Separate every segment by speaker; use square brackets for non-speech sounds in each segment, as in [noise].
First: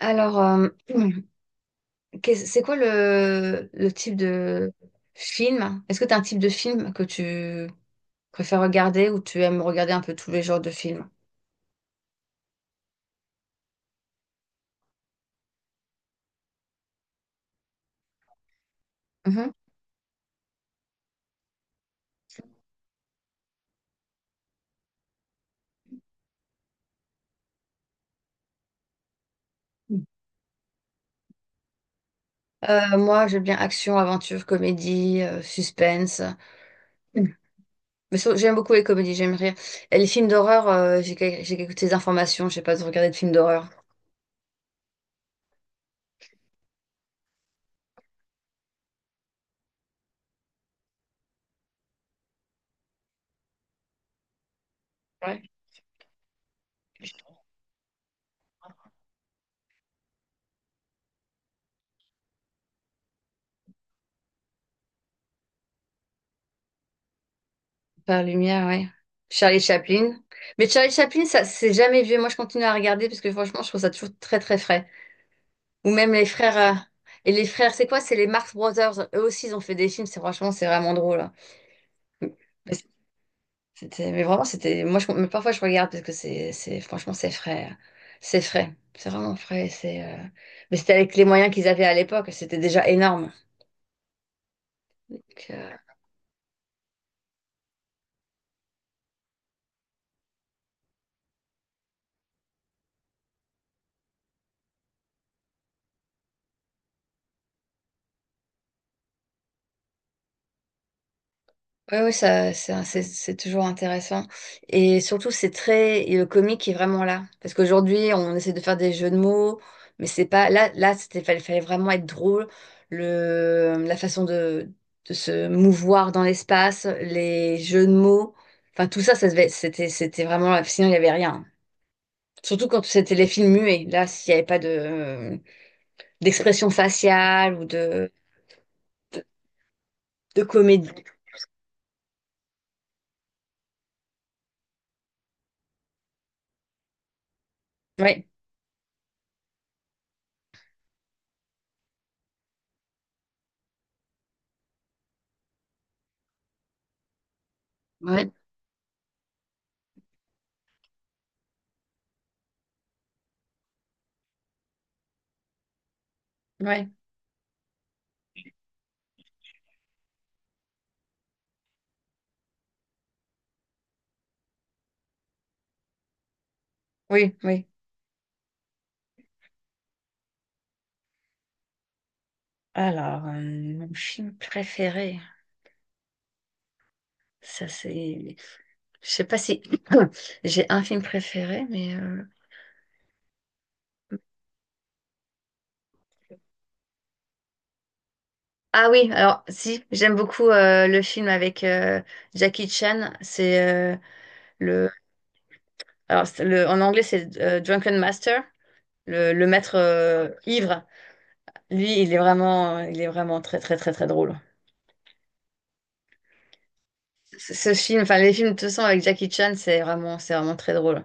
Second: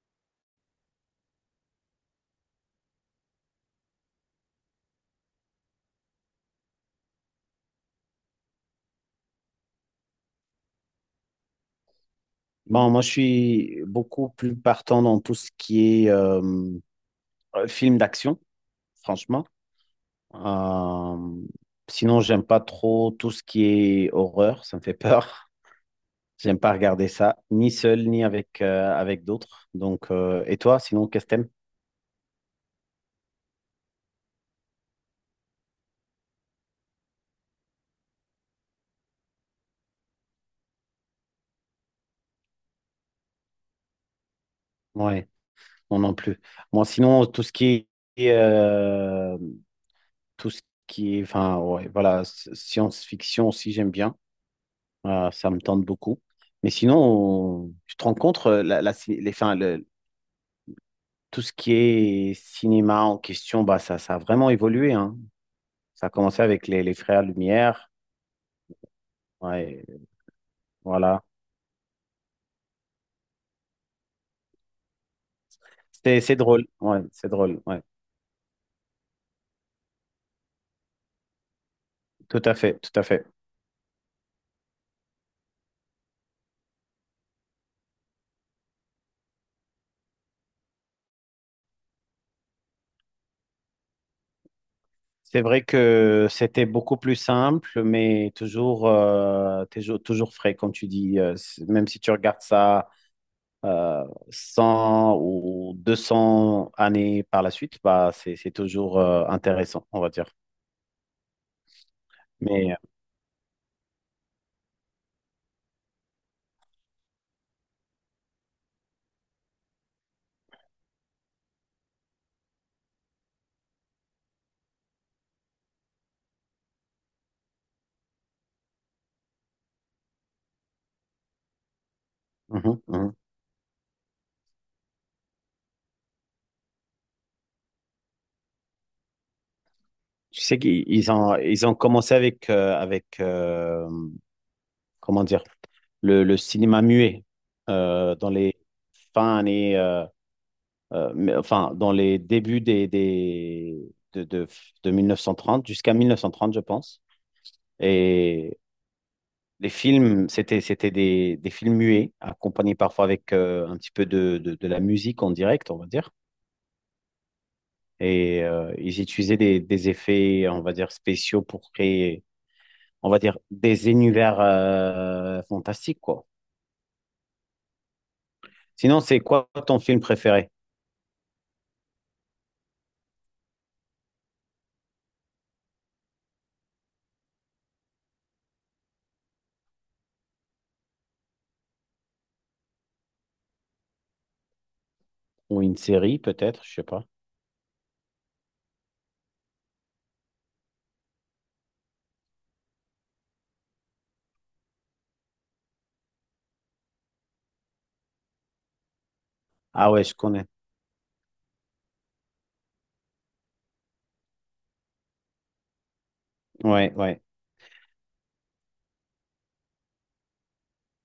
Speaker 1: Alors, [clears throat] c'est quoi le type de film? Est-ce que tu as un type de film que tu préfères regarder ou tu aimes regarder un peu tous les genres de films?
Speaker 2: Bon, moi, je suis beaucoup plus partant dans tout ce qui est film d'action, franchement.
Speaker 1: Mhm.
Speaker 2: Euh, Sinon, j'aime pas trop tout ce qui est horreur, ça me fait peur. [laughs] J'aime pas regarder ça, ni seul, ni avec, avec d'autres. Donc, et toi, sinon, qu'est-ce que t'aimes?
Speaker 1: Moi, j'aime bien action, aventure, comédie, suspense. Mm. Mais j'aime beaucoup les comédies, j'aime rire. Et les films d'horreur, j'ai quelques petites informations, je sais pas de regarder de films d'horreur.
Speaker 2: Ouais, non, non plus. Moi, sinon, est, euh, tout ce qui est, enfin, ouais, voilà, science-fiction aussi, j'aime bien.
Speaker 1: Ouais.
Speaker 2: Ça me tente beaucoup. Mais sinon, je te rencontre enfin, tout ce qui est cinéma en question, bah, ça a vraiment évolué, hein. Ça a commencé avec les Frères Lumière.
Speaker 1: Par lumière, ouais. Charlie
Speaker 2: Ouais,
Speaker 1: Chaplin. Mais Charlie
Speaker 2: voilà.
Speaker 1: Chaplin, ça, c'est jamais vieux. Moi, je continue à regarder parce que franchement, je trouve ça toujours très, très frais. Ou même les
Speaker 2: C'est
Speaker 1: frères,
Speaker 2: drôle. Ouais, c'est
Speaker 1: et les
Speaker 2: drôle.
Speaker 1: frères,
Speaker 2: Ouais.
Speaker 1: c'est quoi? C'est les Marx Brothers. Eux aussi, ils ont fait des films. C'est franchement, c'est vraiment drôle, hein.
Speaker 2: Tout à fait,
Speaker 1: Mais
Speaker 2: tout à fait.
Speaker 1: c'était, mais vraiment, c'était. Moi, mais parfois, je regarde parce que franchement, c'est frais, hein. C'est frais. C'est vraiment frais. C'est. Mais c'était avec les moyens qu'ils avaient à l'époque. C'était déjà énorme.
Speaker 2: C'est vrai que c'était beaucoup plus simple, mais toujours frais, comme tu dis. Même si tu regardes ça euh, 100 ou 200 années par la suite, bah, c'est toujours intéressant, on va dire.
Speaker 1: Oui, oui,
Speaker 2: Mais
Speaker 1: c'est toujours intéressant. Et surtout, et le comique est vraiment là. Parce qu'aujourd'hui, on essaie de faire des jeux de mots, mais c'est pas, là, fallait vraiment être drôle. Le, la façon de se mouvoir dans l'espace, les jeux de mots, enfin, tout ça, c'était vraiment, sinon, il n'y avait rien.
Speaker 2: euh,
Speaker 1: Surtout
Speaker 2: mhm,
Speaker 1: quand
Speaker 2: mhm.
Speaker 1: c'était les films muets. Là, s'il n'y avait pas d'expression faciale ou de,
Speaker 2: Tu
Speaker 1: de
Speaker 2: sais qu'ils
Speaker 1: comédie.
Speaker 2: ils ont commencé avec, comment dire, le cinéma muet
Speaker 1: Oui,
Speaker 2: dans les fins années, enfin, dans les débuts de, de, de 1930 jusqu'à 1930, je pense.
Speaker 1: oui,
Speaker 2: Et les films, c'était, c'était des films muets, accompagnés parfois avec un petit peu de la musique en direct, on va dire. Et ils utilisaient des effets, on va dire, spéciaux pour créer, on va dire, des univers fantastiques, quoi.
Speaker 1: oui, oui.
Speaker 2: Sinon, c'est quoi ton film préféré?
Speaker 1: Alors, mon film préféré, ça c'est. Je sais pas si [clears throat] j'ai un film préféré,
Speaker 2: Ou une série, peut-être, je sais pas.
Speaker 1: Ah oui, alors si, j'aime beaucoup le film avec Jackie Chan. C'est le. Alors, c'est le. En anglais, c'est Drunken Master, le maître
Speaker 2: Ah ouais, je connais.
Speaker 1: ivre. Lui, il est vraiment très, très, très, très drôle.
Speaker 2: Ouais, ouais.
Speaker 1: Ce film, enfin les films de toute façon avec Jackie Chan, c'est vraiment très drôle.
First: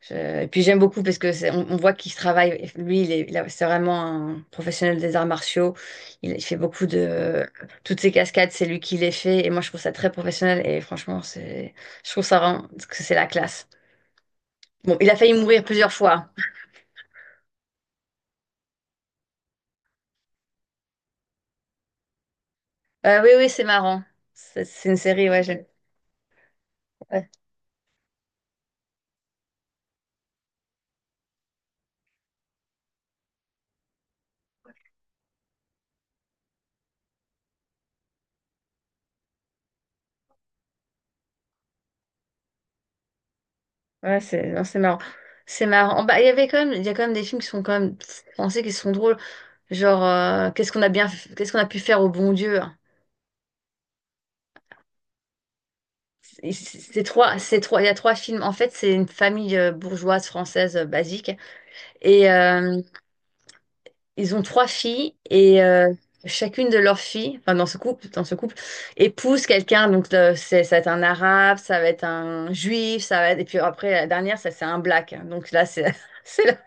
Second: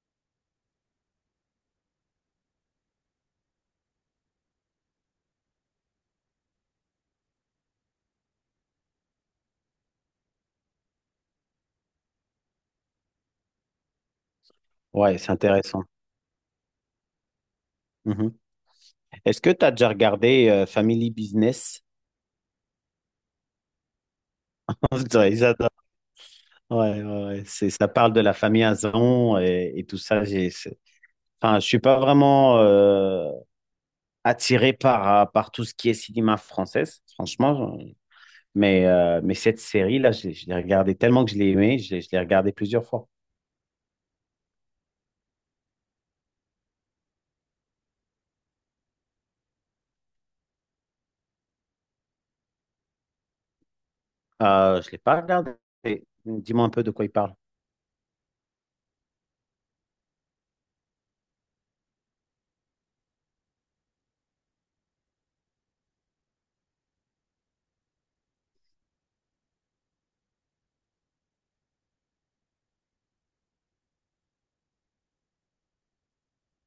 Speaker 1: Et puis j'aime beaucoup parce que on voit qu'il travaille. Lui, il est, il a- c'est vraiment un professionnel des arts martiaux. Il fait beaucoup de toutes ses cascades, c'est lui qui les fait. Et moi, je trouve ça très professionnel. Et franchement, je trouve ça vraiment que c'est la classe. Bon, il a
Speaker 2: Ouais, c'est
Speaker 1: failli mourir
Speaker 2: intéressant.
Speaker 1: plusieurs fois.
Speaker 2: Mhm. Est-ce que tu as déjà regardé Family Business?
Speaker 1: Oui, oui, c'est marrant. C'est
Speaker 2: [laughs]
Speaker 1: une
Speaker 2: On
Speaker 1: série,
Speaker 2: dirait,
Speaker 1: ouais, j'aime.
Speaker 2: j'adore. Ouais, ouais,
Speaker 1: Ouais,
Speaker 2: ouais. C'est, ça parle de la famille Azon et tout ça. Enfin, je suis pas vraiment attiré par, par tout ce qui est cinéma française, franchement. Mais cette série-là, je l'ai regardée tellement que je l'ai aimée, je l'ai regardée plusieurs fois.
Speaker 1: ouais, c'est non, c'est marrant. C'est marrant. Bah, il y a quand même des films qui sont quand même français, qui sont drôles. Genre, qu'est-ce qu'on a pu faire au bon Dieu?
Speaker 2: Je l'ai pas regardée.
Speaker 1: Et
Speaker 2: Dis-moi un peu de quoi il parle.
Speaker 1: Il y a trois films. En fait, c'est une famille bourgeoise française basique. Et ils ont trois filles et chacune de leurs filles, enfin dans ce couple, épouse quelqu'un. Donc ça va être un arabe, ça va être un juif, ça va être. Et puis après la dernière, ça c'est un black. Donc là, [laughs] c'est, la-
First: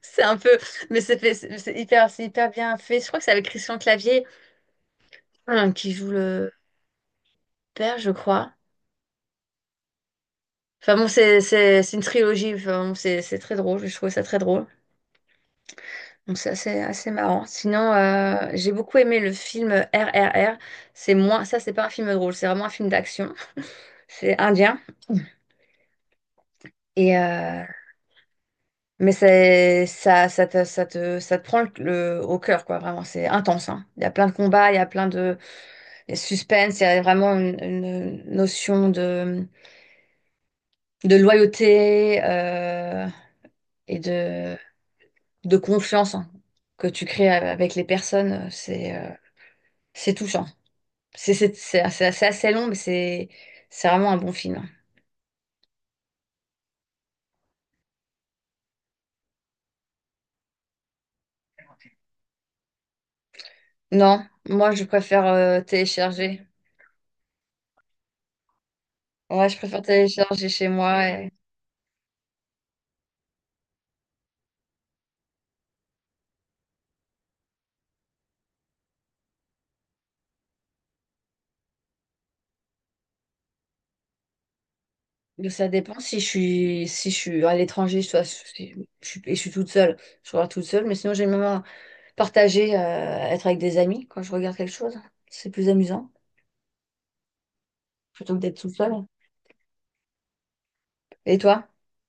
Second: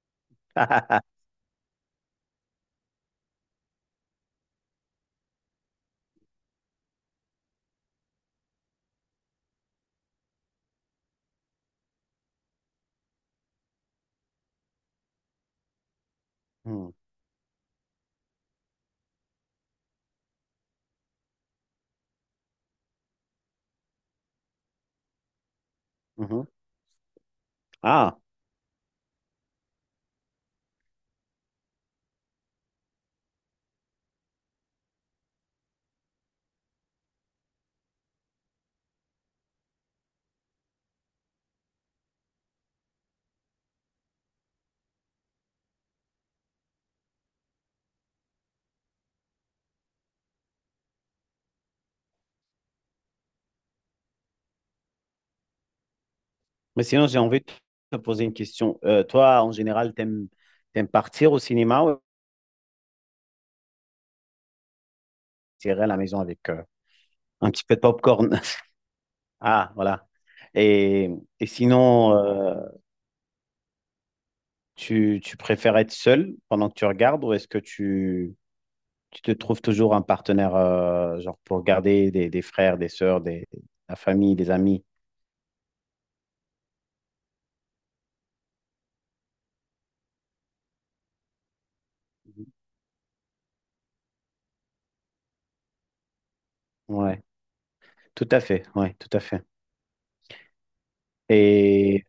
Speaker 1: c'est un peu, mais c'est fait, c'est hyper, c'est hyper bien fait. Je crois que c'est avec Christian Clavier, hein, qui joue le père, je crois. Enfin bon, c'est une trilogie. Enfin, bon, c'est très drôle. Je trouve ça très drôle. Donc ça, c'est
Speaker 2: Mhm.
Speaker 1: assez marrant. Sinon, j'ai beaucoup aimé le film RRR. C'est moins, ça, c'est pas un film drôle, c'est vraiment un film d'action. [laughs] C'est indien.
Speaker 2: Mhm.
Speaker 1: Et
Speaker 2: Ah.
Speaker 1: mais c'est ça, ça te prend au cœur, quoi, vraiment. C'est intense, hein. Il y a plein de combats, il y a suspense, il y a vraiment une notion de loyauté et de confiance, hein, que tu crées avec les personnes. C'est touchant. C'est assez long, mais c'est vraiment un bon film.
Speaker 2: Mais sinon, j'ai envie de te poser une question. Toi, en général, t'aimes partir au cinéma ou
Speaker 1: Non, moi je préfère
Speaker 2: tirer à la maison
Speaker 1: télécharger.
Speaker 2: avec un petit peu de popcorn? [laughs]
Speaker 1: Ouais, je
Speaker 2: Ah,
Speaker 1: préfère
Speaker 2: voilà.
Speaker 1: télécharger chez moi.
Speaker 2: Et, et sinon, tu préfères être seul pendant que tu regardes ou est-ce que tu te trouves toujours un partenaire genre pour regarder des frères, des sœurs, des, la famille, des amis?
Speaker 1: Mais ça dépend si je suis à l'étranger, soit si je suis, et je suis toute seule. Je regarde toute seule, mais sinon j'aime bien partager, être avec des amis quand je regarde quelque chose. C'est plus amusant
Speaker 2: Ouais, tout
Speaker 1: plutôt que
Speaker 2: à
Speaker 1: d'être
Speaker 2: fait.
Speaker 1: toute seule.
Speaker 2: Ouais, tout à fait.
Speaker 1: Et toi?
Speaker 2: Et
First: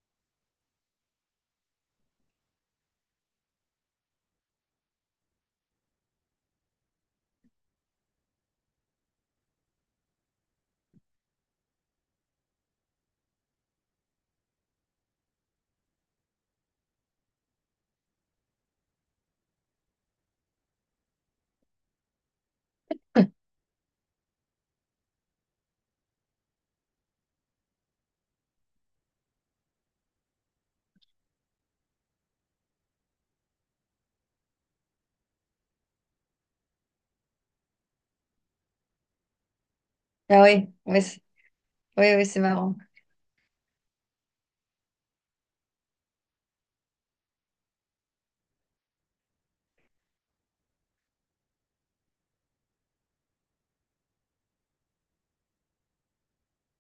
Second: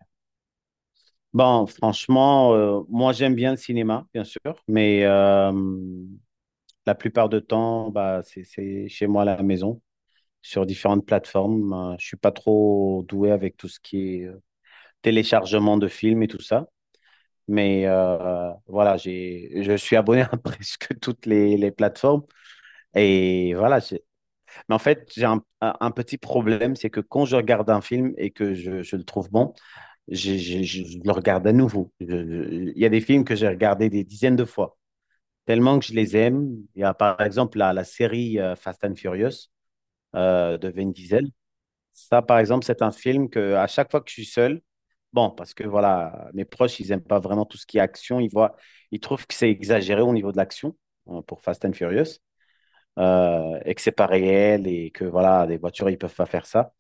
Speaker 2: bon, franchement, moi j'aime bien le cinéma, bien sûr, mais la plupart du temps, bah, c'est chez moi à la maison, sur différentes plateformes. Je suis pas trop doué avec tout ce qui est téléchargement de films et tout ça. Mais voilà, je suis abonné [laughs] à presque toutes les plateformes. Et voilà, mais en fait, j'ai un petit problème, c'est que quand je regarde un film et que je le trouve bon, je le regarde à nouveau. Il y a des films que j'ai regardés des dizaines de fois, tellement que je les aime. Il y a par exemple la série Fast and Furious,
Speaker 1: Ah
Speaker 2: de
Speaker 1: oui,
Speaker 2: Vin
Speaker 1: oui,
Speaker 2: Diesel.
Speaker 1: oui,
Speaker 2: Ça,
Speaker 1: oui,
Speaker 2: par
Speaker 1: c'est
Speaker 2: exemple,
Speaker 1: marrant.
Speaker 2: c'est un film que à chaque fois que je suis seul, bon, parce que voilà, mes proches, ils n'aiment pas vraiment tout ce qui est action. Ils voient, ils trouvent que c'est exagéré au niveau de l'action, hein, pour Fast and Furious, et que c'est pas réel et que voilà, les voitures, ils peuvent pas faire ça.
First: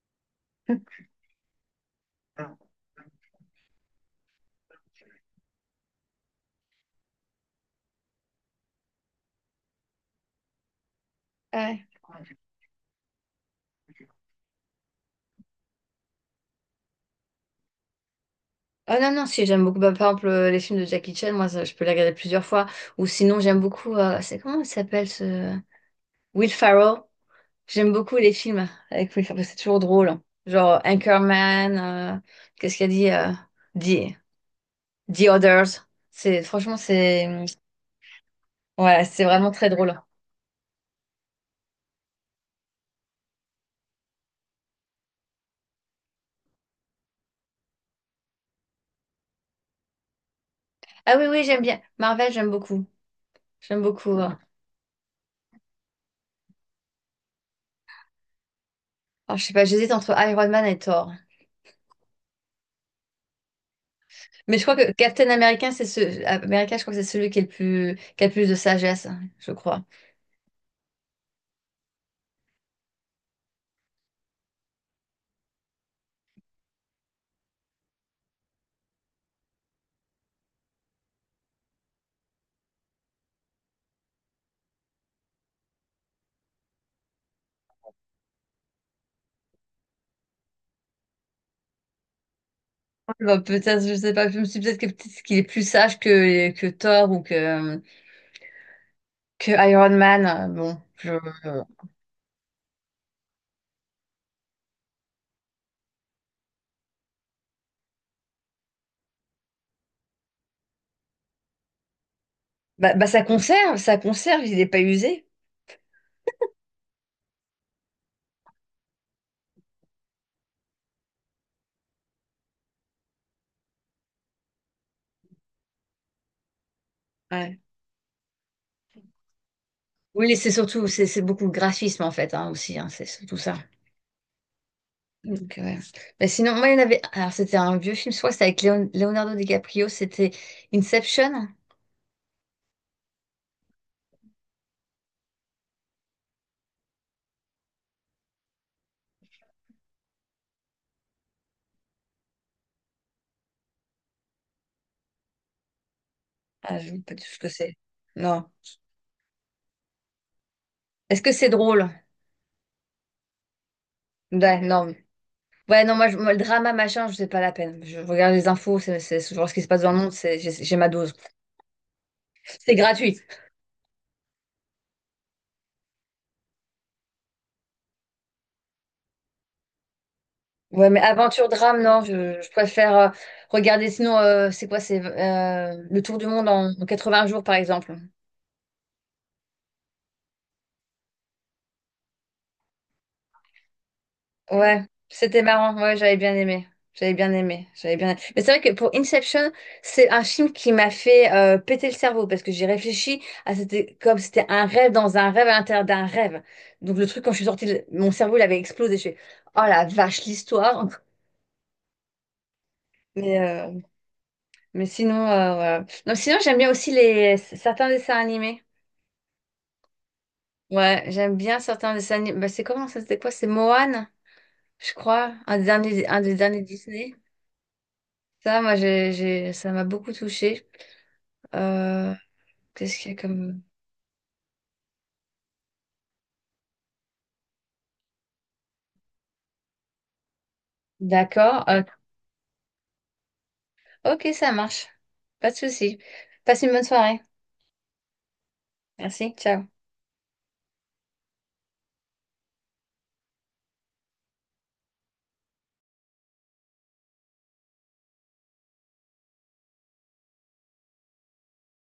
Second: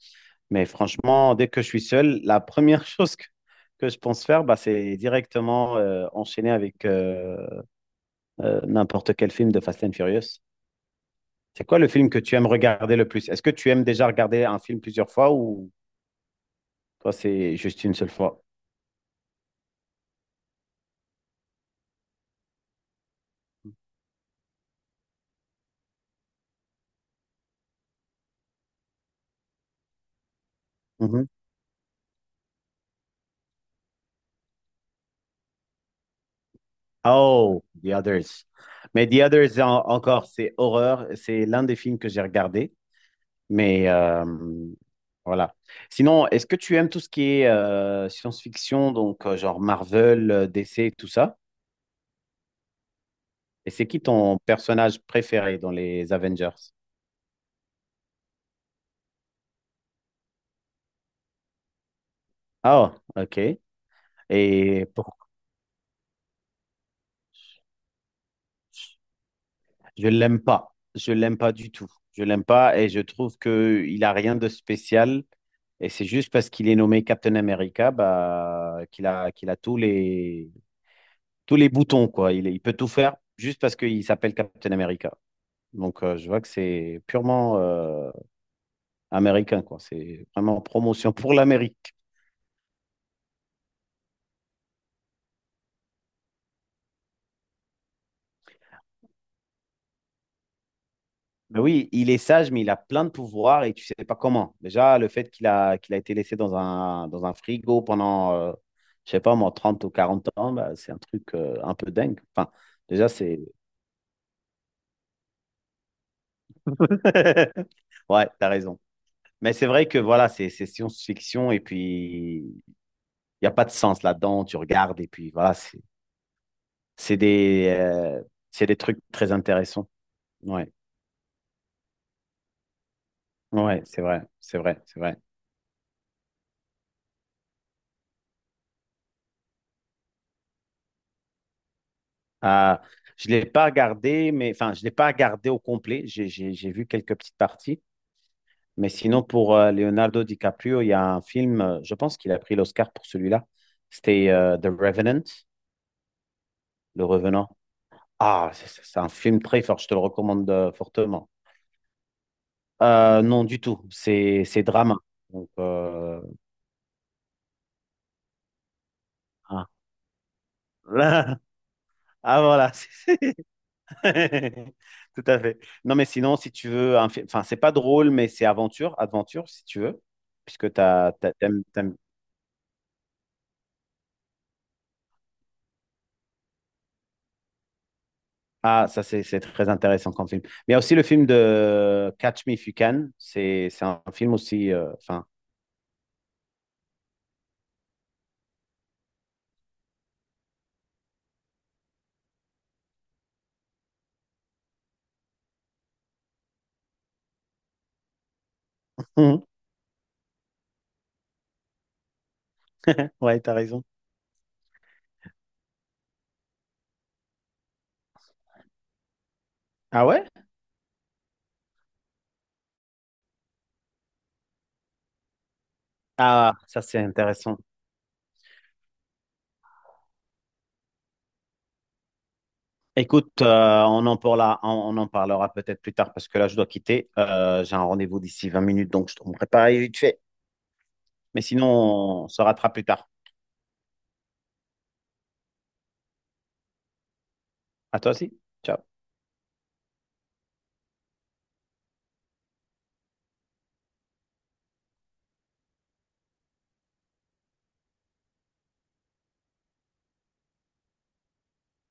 Speaker 2: Mais franchement, dès que je suis seul, la première [laughs] chose que je pense faire, bah, c'est directement enchaîner avec n'importe quel film de Fast and Furious. C'est quoi
Speaker 1: Ouais.
Speaker 2: le film que tu aimes regarder le plus? Est-ce que tu aimes déjà regarder un film plusieurs fois ou toi, c'est juste une seule fois.
Speaker 1: Ah non, non, si, j'aime beaucoup. Bah, par exemple, les films de Jackie Chan, moi, ça, je peux les regarder plusieurs fois. Ou sinon, j'aime beaucoup. C'est comment il s'appelle ce. Will Ferrell. J'aime beaucoup les films avec Will Ferrell. C'est toujours drôle, hein. Genre
Speaker 2: Mhm.
Speaker 1: Anchorman. euh, Qu'est-ce qu'il a dit? The, The Others. C'est, franchement, c'est.
Speaker 2: Oh, The Others.
Speaker 1: Ouais,
Speaker 2: Mais
Speaker 1: c'est
Speaker 2: The
Speaker 1: vraiment
Speaker 2: Others,
Speaker 1: très drôle.
Speaker 2: encore, c'est horreur. C'est l'un des films que j'ai regardé. Mais voilà. Sinon, est-ce que tu aimes tout ce qui est science-fiction, donc genre Marvel, DC, tout
Speaker 1: Ah oui,
Speaker 2: ça?
Speaker 1: oui, j'aime bien. Marvel, j'aime beaucoup.
Speaker 2: Et
Speaker 1: J'aime
Speaker 2: c'est qui
Speaker 1: beaucoup.
Speaker 2: ton personnage préféré dans les Avengers?
Speaker 1: Alors, je sais pas, j'hésite entre Iron Man et Thor.
Speaker 2: Ah, ok.
Speaker 1: Mais je crois
Speaker 2: Et
Speaker 1: que
Speaker 2: pour-
Speaker 1: Captain America, c'est ce. America, je crois que c'est celui qui est le plus, qui a le plus de sagesse, hein, je crois.
Speaker 2: je l'aime pas. Je l'aime pas du tout. Je l'aime pas et je trouve que il a rien de spécial. Et c'est juste parce qu'il est nommé Captain America, bah, qu'il a tous tous les boutons, quoi. Il peut tout faire juste parce qu'il s'appelle Captain America. Donc, je vois que c'est purement américain, quoi. C'est vraiment promotion pour l'Amérique.
Speaker 1: Bah, peut-être, je sais pas, je me suis peut-être que- peut-être qu'il est plus sage que, Thor ou que, Iron Man, hein. Bon,
Speaker 2: Mais oui, il est sage, mais il a plein de pouvoirs et tu sais pas comment. Déjà, le fait qu'il a été laissé dans dans un frigo pendant, je sais pas moi, 30 ou 40 ans, bah, c'est un truc un peu dingue. Enfin,
Speaker 1: bah,
Speaker 2: déjà,
Speaker 1: ça
Speaker 2: c'est...
Speaker 1: conserve, ça conserve, il n'est pas usé.
Speaker 2: [laughs] Ouais, t'as raison. Mais c'est vrai que voilà, c'est science-fiction et puis il n'y a pas de sens là-dedans. Tu regardes et puis voilà, c'est
Speaker 1: Ouais.
Speaker 2: des, euh, c'est des trucs très intéressants.
Speaker 1: Oui,
Speaker 2: Ouais,
Speaker 1: c'est beaucoup le graphisme en fait, hein, aussi, hein, c'est surtout ça.
Speaker 2: ouais, c'est vrai, c'est vrai, c'est vrai.
Speaker 1: Donc, ouais. Bah, sinon, moi, il y en avait, alors c'était un vieux film, je crois que c'était avec Leonardo DiCaprio, c'était Inception.
Speaker 2: Ah, je ne l'ai pas regardé, mais enfin, je l'ai pas regardé au complet. J'ai vu quelques petites parties. Mais sinon, pour Leonardo DiCaprio, il y a un film, je pense qu'il a pris l'Oscar pour celui-là. C'était The Revenant,
Speaker 1: Ah, je ne sais
Speaker 2: Le
Speaker 1: pas du tout ce que
Speaker 2: Revenant.
Speaker 1: c'est. Non.
Speaker 2: Ah, c'est un film très fort, je te le recommande
Speaker 1: Est-ce
Speaker 2: fortement.
Speaker 1: que c'est drôle?
Speaker 2: Non, du tout.
Speaker 1: Ouais,
Speaker 2: C'est
Speaker 1: non.
Speaker 2: drama. Donc,
Speaker 1: Ouais, non, moi, moi, le drama, machin, je sais pas la peine. Je regarde les infos, c'est genre ce qui
Speaker 2: ah.
Speaker 1: se passe dans le monde, j'ai ma dose.
Speaker 2: [laughs] Ah, voilà.
Speaker 1: C'est gratuit.
Speaker 2: [laughs] Tout à fait. Non, mais sinon, si tu veux, enfin, c'est pas drôle, mais c'est aventure, aventure, si tu veux, puisque
Speaker 1: Ouais, mais aventure, drame,
Speaker 2: t'aimes-
Speaker 1: non, je préfère regarder. Sinon, c'est quoi? C'est le tour du monde en 20 jours, par exemple.
Speaker 2: Ah, ça, c'est très intéressant comme film. Mais il y a aussi le film de Catch Me If You Can. C'est un film aussi.
Speaker 1: Ouais,
Speaker 2: Enfin,
Speaker 1: c'était marrant. Ouais, j'avais bien aimé. J'avais bien aimé. J'avais bien. Mais c'est vrai que pour Inception, c'est un film qui m'a fait péter le cerveau parce que j'ai réfléchi à c'était comme c'était un rêve dans un rêve à l'intérieur d'un rêve. Donc le truc quand je suis sortie, mon cerveau il avait explosé. Je fais oh
Speaker 2: [laughs]
Speaker 1: la vache l'histoire. [laughs] Mais
Speaker 2: ouais, t'as
Speaker 1: euh,
Speaker 2: raison.
Speaker 1: mais sinon voilà. Non, sinon j'aime bien aussi les certains dessins animés.
Speaker 2: Ah ouais?
Speaker 1: Ouais, j'aime bien certains dessins animés. Bah, c'est comment ça? C'était quoi? C'est Moana, je crois, un des derniers un des
Speaker 2: Ah,
Speaker 1: derniers
Speaker 2: ça, c'est
Speaker 1: Disney.
Speaker 2: intéressant.
Speaker 1: Ça, moi, ça m'a beaucoup touchée. Euh, Qu'est-ce qu'il y a
Speaker 2: Écoute,
Speaker 1: comme...
Speaker 2: on en parlera, on en parlera peut-être plus tard parce que là, je dois quitter. J'ai un rendez-vous d'ici 20 minutes, donc je te prépare vite fait. Mais
Speaker 1: D'accord.
Speaker 2: sinon, on se rattrape plus tard.
Speaker 1: Ok, ça marche. Pas de souci. Passe une bonne soirée.
Speaker 2: À toi aussi. Ciao.
Speaker 1: Merci. Ciao.